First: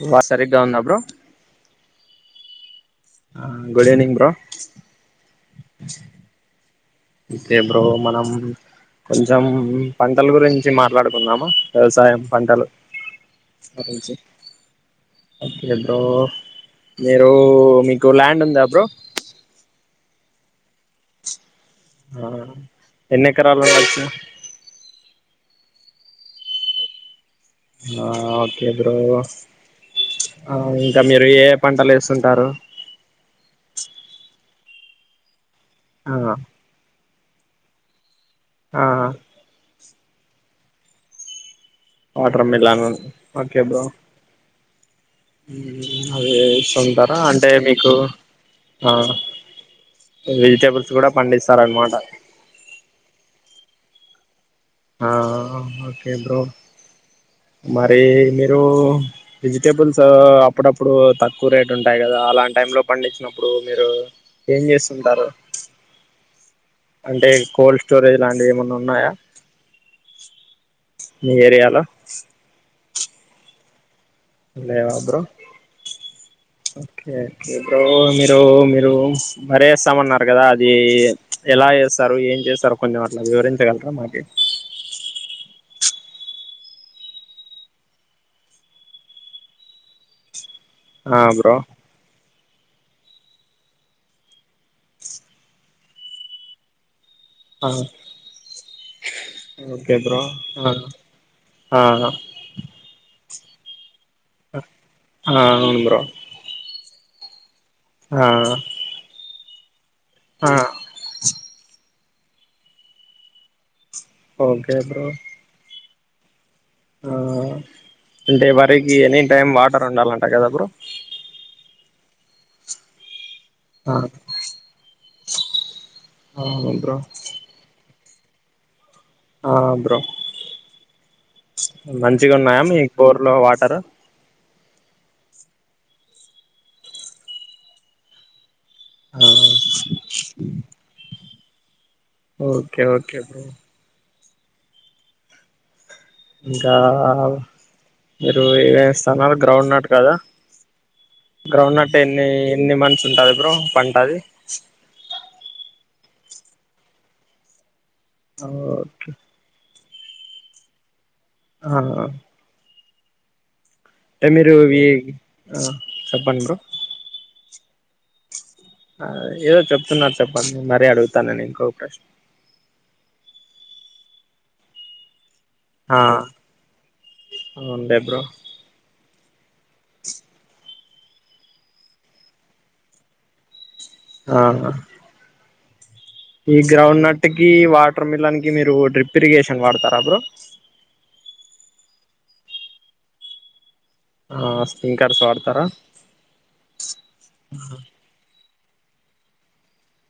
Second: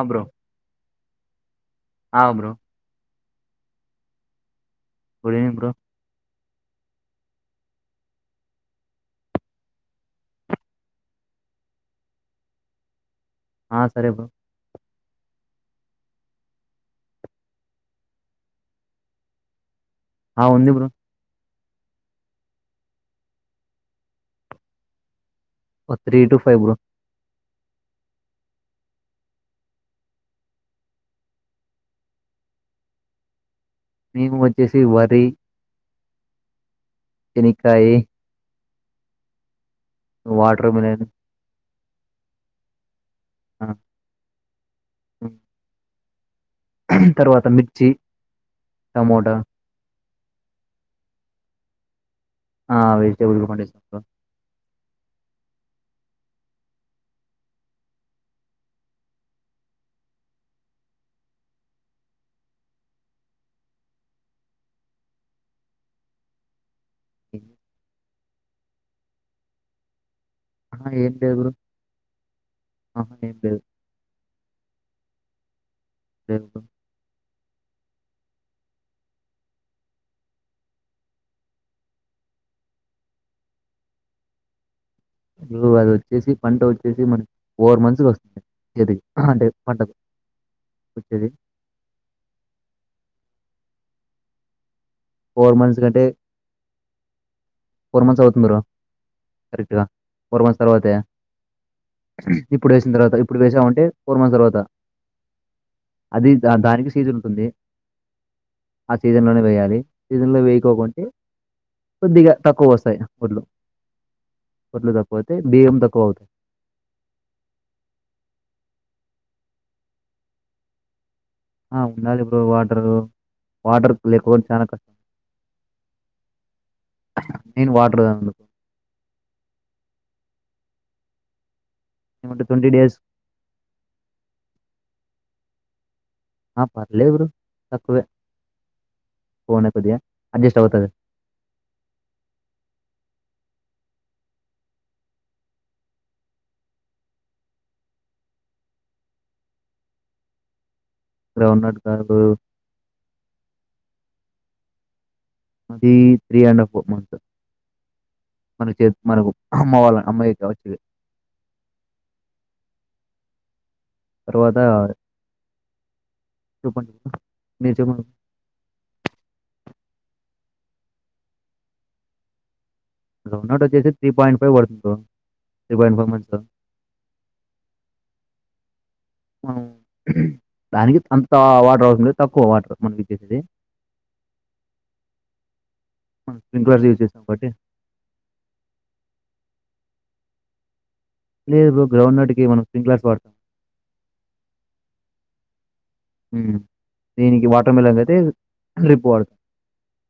ఆ వా బ్రో సరిగ్గా ఉంద బ్రో ఆ బ్రో ఆ good evening bro good evening bro ఇతే బ్రో మనం కొంచెం పంటలు గురించి మాట్లాడుకుందామా వ్యవసాయం పంటలు ఆ సజ సరే బ్రో ఓకే బ్రో మీరు మీకు ల్యాండ్ ఉందా బ్రో ఆ ఉంది బ్రో ఆ ఎన్ని ఎకరాలు ఉండొచ్చు ఆ త్రీ ఇటూ ఫైవ్ బ్రో ఆ ఓకే బ్రో ఆ ఇంకా మీరు ఏ పంటలు వేస్తు ఉంటారు మేము వచ్చేసి వరి ఆ ఎనిక ఈ ఆ ఓ water melon water melon okay ఆ! బ్రో హ్మ్. అదిస్తుంటారా తర్వాత అంటే మిర్చి మీకు అ టమోటా వెజిటేబుల్స్ కూడా పండిస్తార అనమాట ఆ వెజిటేబుల్ కొ ఆ ఓకే బ్రో మరి మీరు వెజిటేబుల్స్ అప్పుడప్పుడు తక్కువ రేట్ ఉంటాయి కదా అలా టై లో పండించినప్పుడు మీరు ఏం చేస్తుంటారు అంటే కోల్డ్ స్టోరేజ్ లాంటివి ఏమన్నా ఉన్నాయా మి ఏరియాలో అ నే బ లేవా బ్రో లేదు బ్రో ఇప్పుడు మీరు మీరు మర వేస్తామన్నారు కదా అది ఎలా చేస్తారు ఏ చేస్తారు కొంచెం అట్లా వివరించగలరా మాకి అది వచ్చేసి పంట వచ్చేసి మనకి ఫోర్ మంత్స్ కి వస్తుంది ఏది అహ పంటదు ఆ బ్రో ఫోర్ మంత్స్ కంటే ఆ ఫోర్ మంత్స్ అవుతుంది మీరు కరెక్ట్గా ఓకే బ్రో ఫోర్ మంత్స్ ఆ తర్వాతే ఆ ఇప్పుడు వేసిన తర్వాత ఇప్పుడు వేసామంటే ఫోర్ మంత్స్ తర్వాత ఆ అవును బ్రో అది ద దానికి సీజున్ ఉంది ఆ అది సీజన్లోనే వేయాలి సీజన్లో ఆ వేయికోకుండా కొద్దిగా తక్కువ వస్తాయి ఒడ్లు ఓకే కొడ్లు బ్రో తక్కువతాయి బియ్యం తక్కువ అవుతాయి అంటే వరికి ఎనీ టైమ్ వాటర్ ఉండాల అంట కదా బ్రో ఆ ఉండాలి ఇ బ్రో వాటరు వాటర్ ఆ లేకపోడం చాలా కష్టం ఆ అవున్ బ్రో మెయిన్ వాటర్ తాగను. ఆ బ్రో మంచిగా ఏమంటే ఉన్నాయా ట్వంటీ డేస్ మీక్ బోర్లో వాటరు ఆ పర్ లేవుడు తక్కువే ఆ ఫోనే కొద్దిగా స్ అడ్జస్ట్ అవుతుంది ఓకే ఓకే బ్రో ఇంకా మీరు ఏవే స్థానాలు గ్రౌండ్ నాట్ కదా గ్రౌండ్నట్ గ్రౌండ్ అట్టటు కాదు ఎన్ని ఎన్ని మంచి ఉంటుది బ్రో పంటది అది త్రీ అండ్ హఫ్ మంత్స్ మన చే ఓకే మనకు అమ్మవాల అమ్మాయి క వచ్చు ఏ ఆహ ఎ మీరు తర్వాత వి ఆ చెప్పండి బ్రో నిజమగు అ ఏదో చెప్తు ఉన్నారు చెప్పండి అదే అడుగుతానని ఇంకో ఒక్క రోమ్ నాట్ వచ్చేసి త్రీ పాయింట్ ఫైవ్ పడుతు ఉంద్ ఆ అవున్ లే బ్రో అ దానికి అంత వాటర్ అవసరం లేద్ తక్కువ వాటర్ మనకి ఇచ్చేస్ దే ఆహ మనం ఈ స్ప్రింక్లర్స్ యూజ్ గ్రౌండ్ చేస్తాం నట్ కి కాబట్టి వాటర్ మిల్లాన్కి మీరు డ్రిప్ ఇరిగేషన్ వాడతారా బ్రో లేదు బ్రో గ్రౌండ్ నట్ కి ఏమన్నా స్్రింగ్క్్లాస్ వాడతాం ఆ స్ప్రింకర్స్ వాడతారా ఉ దీనికి వాటర్ మెల్లంగ్ అయితే రిపోర్ట్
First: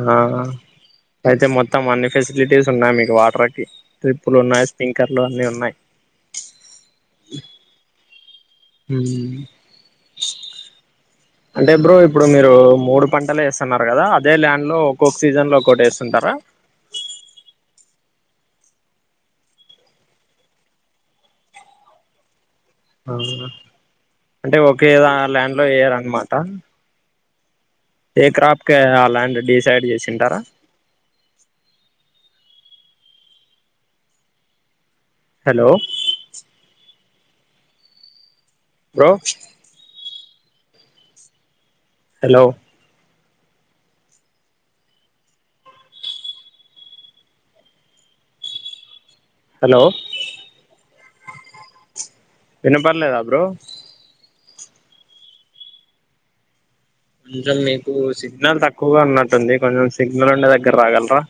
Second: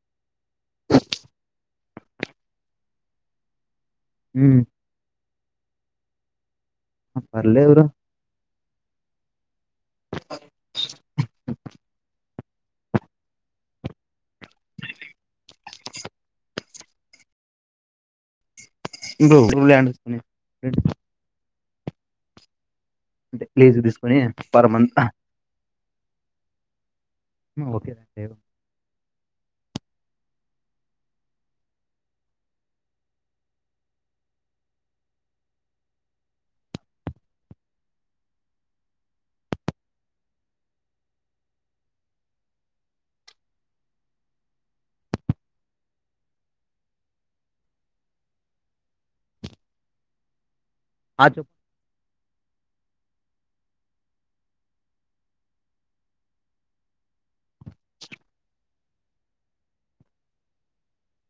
ఆ అయితే మొత్తం అన్ని ఫెసిలిటీస్ ఉన్నాయి మీకు వాటర్కి ట్రిప్పులు హ్మ్ ఉన్నాయి స్పింకర్లు అన్నీ ఉన్నాయి ఆ పర్లేదు బ్రో ఉ అంటే బ్రో ఇప్పుడు మీరు మీరు మూడు పంటలు వేస్తున్నారు కదా అదే ల్యాండ్ లో ఒక్కొక్క సీజన్ లో ఒక్కటి వేస్తుంటారా హ్ ఇంకో ల్యాండ్ ఉంది రెండు ఆ అంటే లీజుకు తీసుకొని అంటే పర్ మంత్ ఒకేదా ల్యాండ్ లో వయ్యారన్నమాట ఓకే ఏ రైట్. క్రాప్కే ఆ ల్యాండ్ డిసైడ్ చేసింటారా హలో బ్రో హలో హలో అ చెప్పు వినపడలేదా బ్రో కొంచెం మీకు సిగ్నల్ తక్కువగా ఉన్నట్టుంది కొంచెం సిగ్నల్ ఉండే దగ్గర రాగలరా మ్మ్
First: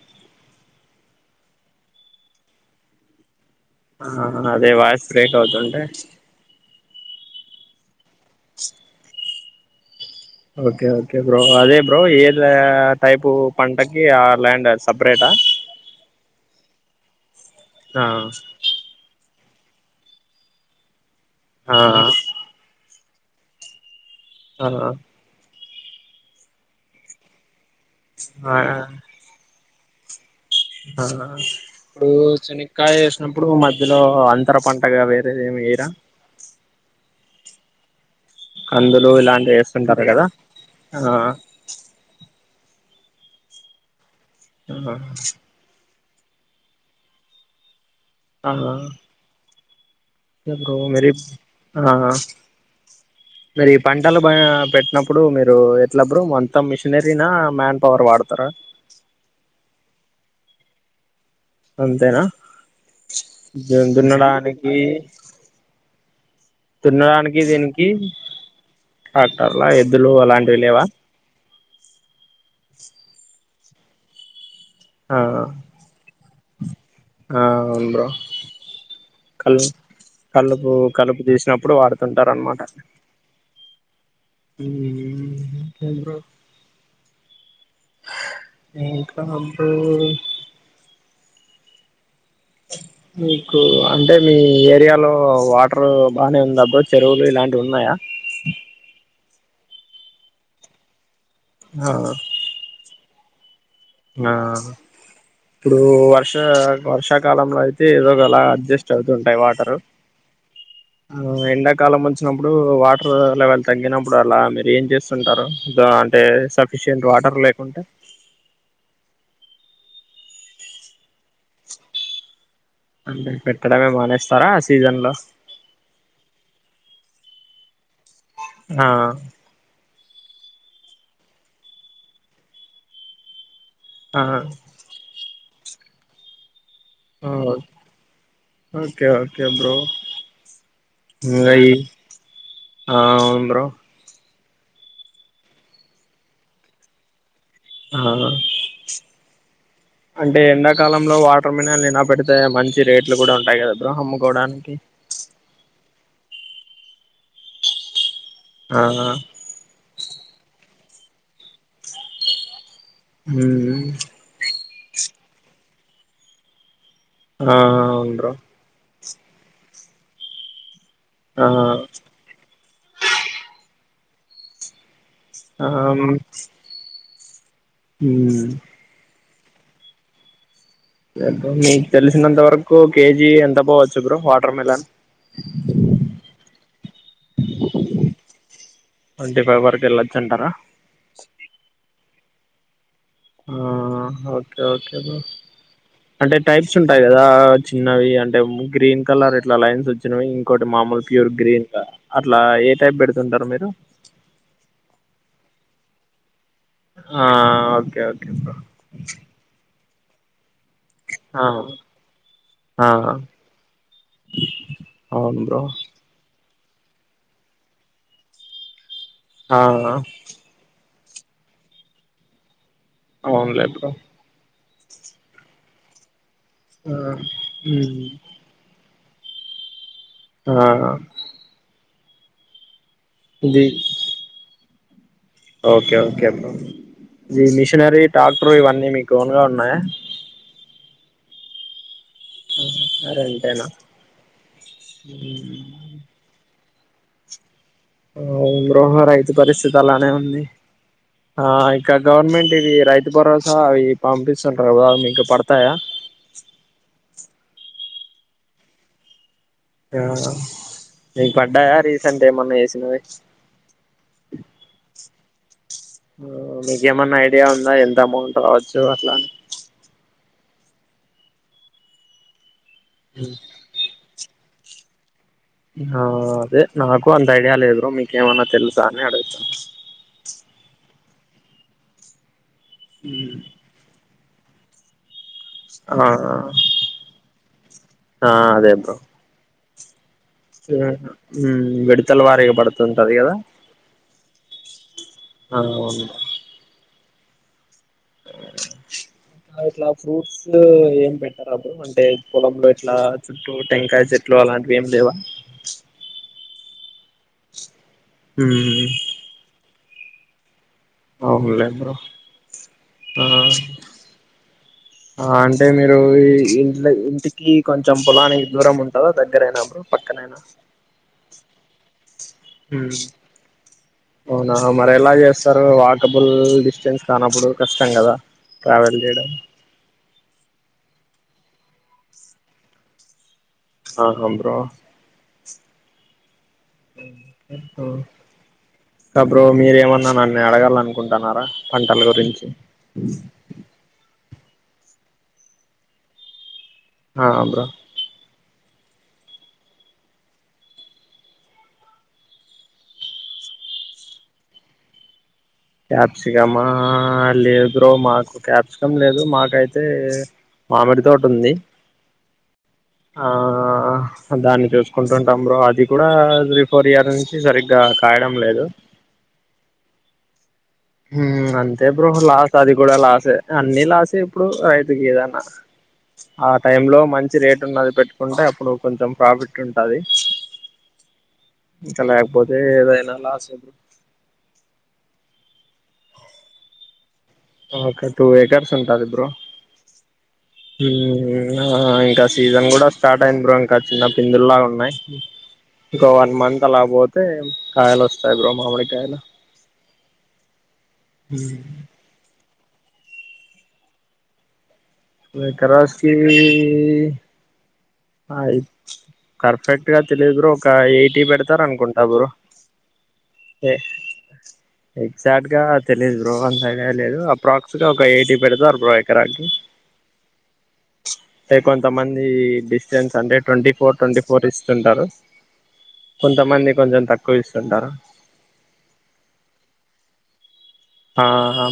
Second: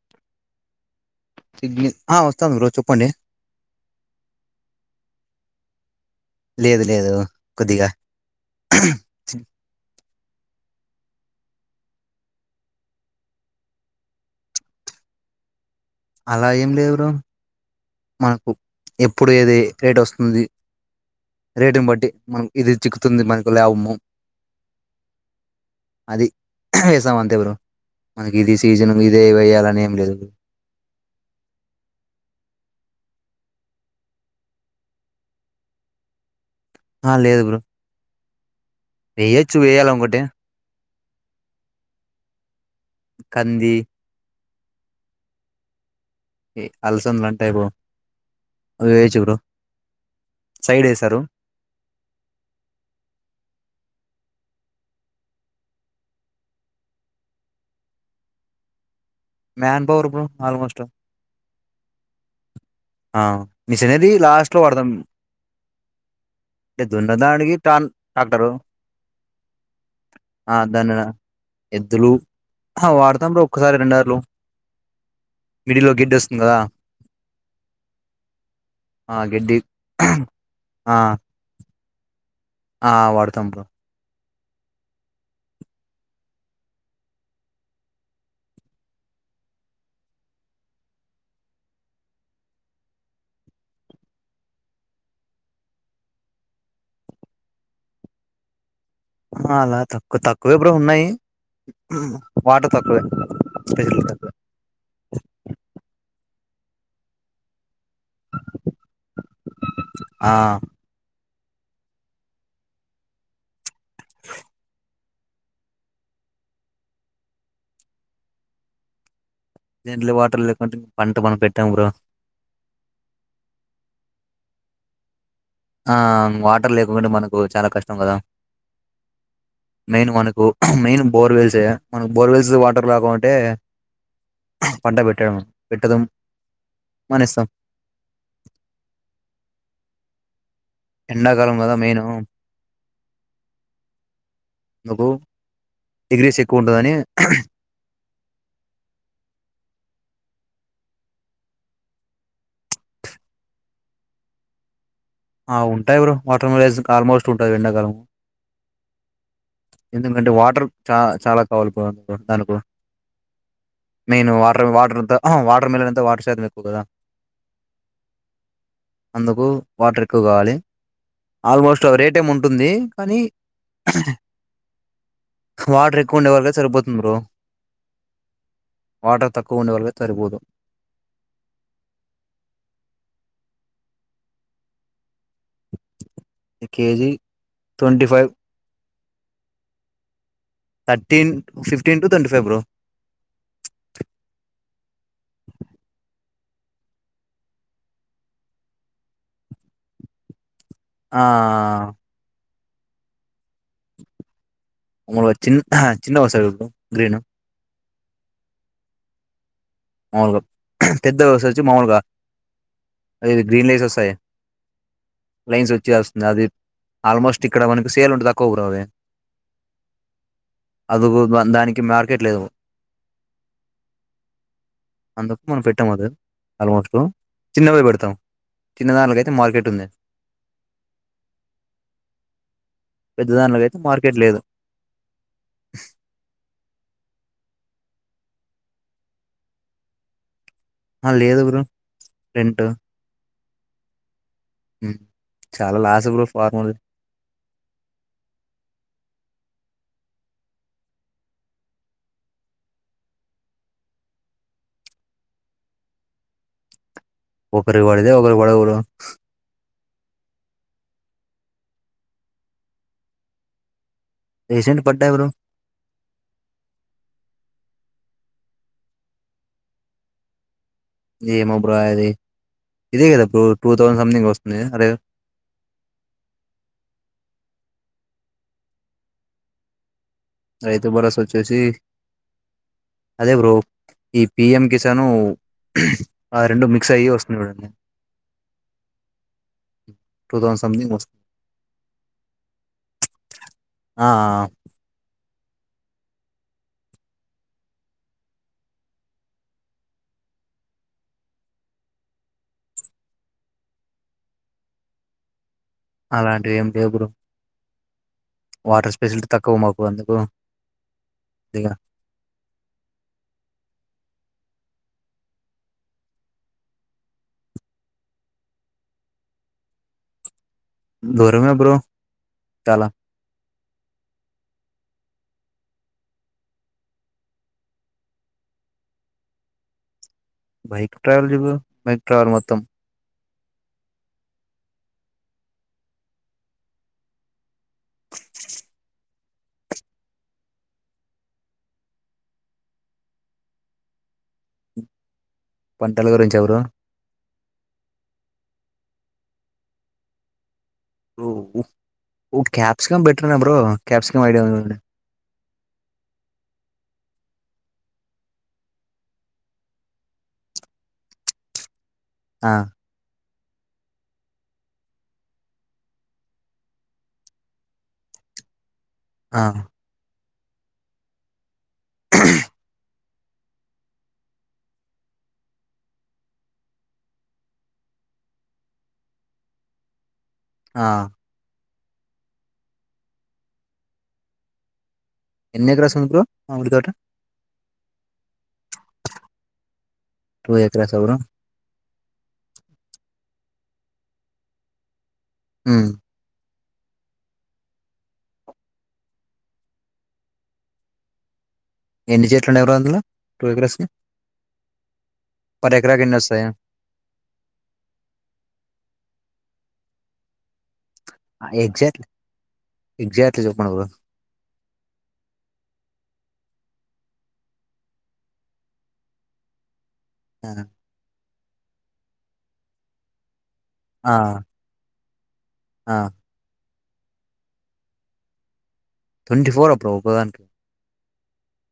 సిగ్ని ఆ వస్తా బ్రో చెప్పండి ఆ అదే వాయిస్ బ్రేక్ అవుతుంటే లేదు లేదు కొద్దిగా ఓకే ఓకే బ్రో అదే బ్రో ఏద టైప్ పంటకి ఆ ల్యాండ్ సపరేట్ ఆ అలా ఏం లేదు బ్రో ఆ మకు ఎప్పుడు ఏది రేట్ వస్తుంది ఆ రేటుని బట్టి మనం ఇది చిక్కుతుంది మనకు లాభము ఆ అది వ్యవసాయం అంటే బ్రో మనకి ఇది ఆ సీజన్ ఇదే వేయ్యాలని ఏం లేదు ఆ ఇప్పుడు శనగకాయ వేసినప్పుడు మధ్యలో అంతర పంటగా వేరే ఏమి వెయ్యరా ఆ లేదు బ్రో కందులు ఇలాంటివి వేయొచ్చు వేస్తుంటారు వేయాలనుకుంటే కదా ఆ కంది ఆ అలసందలు ఉంటాయి బ్రో అవి వేయొచ్చు బ్రో మీకు సైడ్ మేరీ వేస్తారు ఆ మేరీ పంట పంటలు బా పెట్టినప్పుడు మీరు ఎట్ల బ్రో మొత్తం మిషినరీనా మ్యాన్ పవర్ వాడతారా మ్యాన్ పవర్ బ్రో ఆల్మోస్ట్ అంతేనా ఆ దే మిషనరీ లాస్ట్ లో దున్నడానికి వాడతాం అంటే దున్నడానికి దున్నదానికి టాన్ దీనికి ట్రాక్టరు టక్టర్ల ఎద్దులు ఆ అలాంటివి లేవా దాన్ని ఎద్దులు వాడుతాం బ్రో ఒక్కసారి రెంర్లు ఆ మిడిల్ లో గేడ్డి వస్తుంది కదా ఆ అవును బ్రో ఆ క గడ్డి కలుపు ఆ కలుపు తీసినప్పుడు వాడత ఆ వాడుతాం బ్రో ఉ ఇంకేం బ్రో ఇంకా బ్రో మీకు అంటే మీ ఏరియాలో వాటర్ బానే ఉందబ్బో చెరువులు ఇలాంటివి ఉన్నాయా వ సే అలా తక్కువ తక్కువే ఎప్పుడు ఉన్నాయి ఆ వాటర్ తక్కువే స్పెషల్ తక్కువే ఆ ఇప్పుడు వర్ష వర్షాకాలంలో అయితే అయితే ఏదో ఒకలా అడ్జస్ట్ అవుతుంటాయి వాటరు ఆ ఎండాకాలం వచ్చినప్పుడు వాటర్ లెవెల్ తగ్గినప్పుడు అలా మీరు ఏం చేస్తారు అంటే సఫిషింట్ వాటర్ లేకుంటే దంట్లు వాటర్ లేకుంటే ఇం పంట మనం పెట్టాం బ్రో అంటే పెట్టడమే మానేస్తారా సీజన్ లో ఆ వాటర్ లేకుకుంటే మనకు చాలా కష్టం కదా ఆ మెయిన్ మనకు మెయిన్ బోర్వెల్సే మనకు బోర్వెల్స్ వాటర్ గా అంటే ఆ పంట పెట్ట పెట్టద ఓకే ఓకే బ్రో ఎండా ఇంకా కలాం కథ ఈ మీన్ ఆ అవును బ్రో నాకు ఎగ్రీస్ ఎక్కువ ఉంటుందని ఆ అంటే ఎండాకాలంలో వాటర్ మినల్ నినా పెడితే మంచి రేట్లు కూడా ఉంటాయి కదా బ్ర అమ్కోవడానికి మోటర్ మిలస్ ఆల్మోస్ట్ ఉంటుంది ఎండాకాలము ఆ ఎందుకంటే వాటర్ చాల చాలా కావాలి పో దానికి మెయిన్ ఉమ్ వాటర్ అంత వాటర్ మిల్ అంత వాటర్ చేదు ఎక్కువ కదా ఆ అవను బ్రూ అందుకు వాటర్ ఎక్కువ కావాలి ఆ ఆల్మోస్ట్ అ రేట్ ఏమి ఉంటుంది కానీ ఆ వాటర్ ఎక్కువ ఉండేవారుక సరిపోతుంది బ్రో హ వాటర్ తక్కువ ఉండేవాళ్లకి సరిపోదు పు మీకు తెలిసినంత వరకు కేజీ ఎంత పోవచ్చు bro water melon KG twenty five twenty five వరకు వెళ్ళొచ్చు అంటారా టీన్ to twenty five bro okay okay అంటే టైప్స్ ఉంటాయి కదా చిన్నవి అంటే గ్రీన్ కలర్ ఇట్లా లైన్స్ వచ్చినవి ఇకోటి మామూలు ఆ ప్యూర్ గ్రీన్ అట్లా ఏ టైప్ పెడుతుంటారు మీరు ఉ చిన్న చిన్న వస ఆ ఓకే ఓకే అ అవు [unintelligible] పెద్ద వస్తు వచ్చి మామూలుగా ఆ అద గ్రీన్ రైస్ వస్తాయి అవును బ్రో లైన్స్ వచ్చే వస్తుంది అది ఆల్మోస్ట్ ఇక్కడ మనకి సేల్ ఉంటంది తక్కువ ఒకరు అవ ఆ అదుగు దానికి మార్కెట్ లేదు అవునులేదు అందుకు మనం పెటమ్ ఆ ఆల్మోస్ట్ చిన్నవి ఉమ్. పెడతాం చిన్నదానికి అయితే మార్కెట్ ఉంది ఆ పెద్దదానిక ఇది అయితే మార్కెట్ లేదు ఓకే ఓకే [unintelligible] ఇ మిషనరీ టాక్టరు ఇవన్నీ మీకు ఓన్గా ఉన్నాయా ఆ లేదు బరు రెంట్ ఏనా చాలా లాస ఫార్మలు ఆ గృహ రైతు పరిస్థితి అలానే ఉంది ఆ ఇంక గవర్నమెంట్ ఇవి రైతు భరోసా అవి పంపిస్తుంటారుా కదా మీక పడతాయా ఒకరికి పడితే ఒకరి పడవు బ్రో ఆ నీకు పడ్డాయా రీసెంట్గా ఏమన్నా చేసినవి రీసెంట్ పడ్డాయి బ్రో మీకేమన్నా ఐడియా ఉందా ఎంత అమౌంట్ రావచ్చు అట్లాని ఏమో బ్రో అది ఇదే కదా ఇప్పు టూ థౌసండ్ సంథింగ్ వస్తుంది ఆ అదే నాకు అంత ఐడియా లేదు్ మీకేమన్నా తెలుసా అని అడుగుతాను రైతు బరోసా వచ్చేసి హ అదే బ్రో ఈ పిఎం కిసాను ఆ రెండ మిక్స్ అయ్యి వస్తుంది ఆ అదే బ్రో టూ థౌసండ్ సంథింగ్ వస్తుంది విడతల వారీగా పడుతుంటంది కదా ఆ అ అవును ఇంకా ఇట్లా ఫ్రూట్స్ ఏం పెట్టారు అప్పుడు అంటే పొలంలో ఇట్లా చుట్టూ టెంకాయ చెట్లా అలాంటివి ఏం లేవా అలాంటి ఏం లేవు బ్రో మ్మ్ వాటర్ స్పెసిలిటీ తక్కువ మాకు అందుకు అవునులే ఇదిగా ఆ ఆ అంటే మీరు ఈ ఇంట్ ఇంటికి కొంచెం పొలానికి దూరం ఉంటందా దగ్గరయినా బ్రో పక్కననా దరమే బ్రో చాలా మ్మ్ అవునా మరి ఎలా చేస్తారు వాకబుల్ డిస్టెన్స్ కానప్పుడు కష్టం కదా ట్రావెల్ చేయడం బైక్ ట్రావల్ జ మైక్ ట్రావల్ మొత్తం ఆహా బ్రో ఓ కాబ్రో మీరేమన్నా నన్ను అడగానుకుంటున్నారా పంటల గురించి పంటల గురించి ఎవరు ఆ అ బ్ర ఓ క్యాప్సికం బెటర్నే బ్రో క్యాప్సికం ఐడియా ఉందండి క్యాప్సికమా లేదు బ్రో మాకు క్యాప్సికం లేదు మాకైతే మామిడి తోట ఉంది ఆ ఆ దాన్ని చూసుకుంటుంటాం బ్రో అది కూడా త్రీ ఫోర్ ఇయర్ నుంచి సరిగ్గా కాయడం లేదు ఆ అంతే బ్రో లాస్ అది కూడా లాసే అన్ని లాసే ఇప్పుడు రైతుకి ఏదన్న ఆ టై లో మంచి రేటు ఉన్నది పెట్టుకుంటే అప్పుడు కొంచెం ప్రాఫిట్ ఉంటుది ఆ ఇంకా లేకపోతే ఏదైనా లాస్ ఎప్పురు ఎన్ని ఎక్రాస్ ఉంది బ్రో మా ఉఊడికాట ఒక టూ ఎకర్స్ ట బ్రో టూ ఎకరాస్ బ్రో ఇంకా సీజన్ కూడా స్టార్ట్ అయింది బ్ర ఇంకా చిన్న పిందుల్లా ఉన్నాయి ఉమ్. ఇంకా వన్ మంత్ లా పోతే కాయలు ఒస్తాయి బ్రో మామిడి కాయలు హ ఎన్ని చెట్లుండి ఎవరు అందులో టూ వీలర్స్ కే కరచీ ఆ కర్ఫెక్ట్ గా తెలిదుర ఒకయి టీ పెడతారనుకుంటా ఎగ్జాక్ట్లీ బ్రో ఎగ్జాక్ట్లీ చెప్పండి బ్రో ఎగ్జాక్ట్ గా తెలీదు బ్రో అంత లేలేదు అప్రాక్స్గా ఒక ఎయిటీ పెడతే అరవై ఎకరాకి ఆ అంటతే కొంతమంది డిస్టెన్స్ అంటే ట్వంటీ ఫోర్ ఆ ట్వంటీ ఫోర్ ఇస్తుంటారు ఆ. కొంతమంది కొంచెం తక్కువ ఇస్తుంటారు ట్వంటీ ఫోరబ్రో ఒదానికి ఆ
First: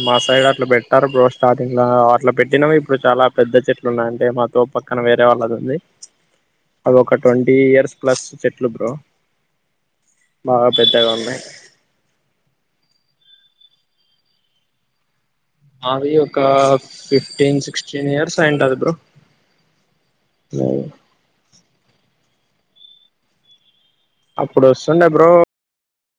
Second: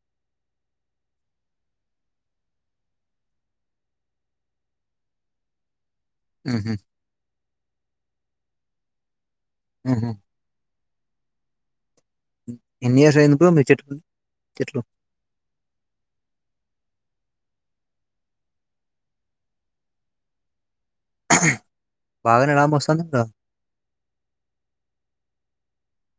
మా సైడ్ అట్లా పెట్టారు బో స్టార్టింగ్ లో అట్లా పెట్టినవి ఇప్పుడు చాలా పెద్ద చెట్లు ఉన్నాయిడి అంటే మాతో పక్కన వేరే వాళ్ళది ఉంది ఉమ్హా అవి ఒక ట్వంటీ ఇయర్స్ ప్లస్ చెట్లు బ్రో ఆహ బాగా పెద్దగా ఉన్నాయి. ఎన్ని ఇయర్స్ అయింది మీరు చెట్లు చెట్లు అవి ఒక ఫిఫ్టీన్ సిక్స్టీన్ ఇయర్స్ అయింటది బ్రో అ బాగానే ఎలా మస్తాందంట అప్పుడు వస్తుండే బ్రో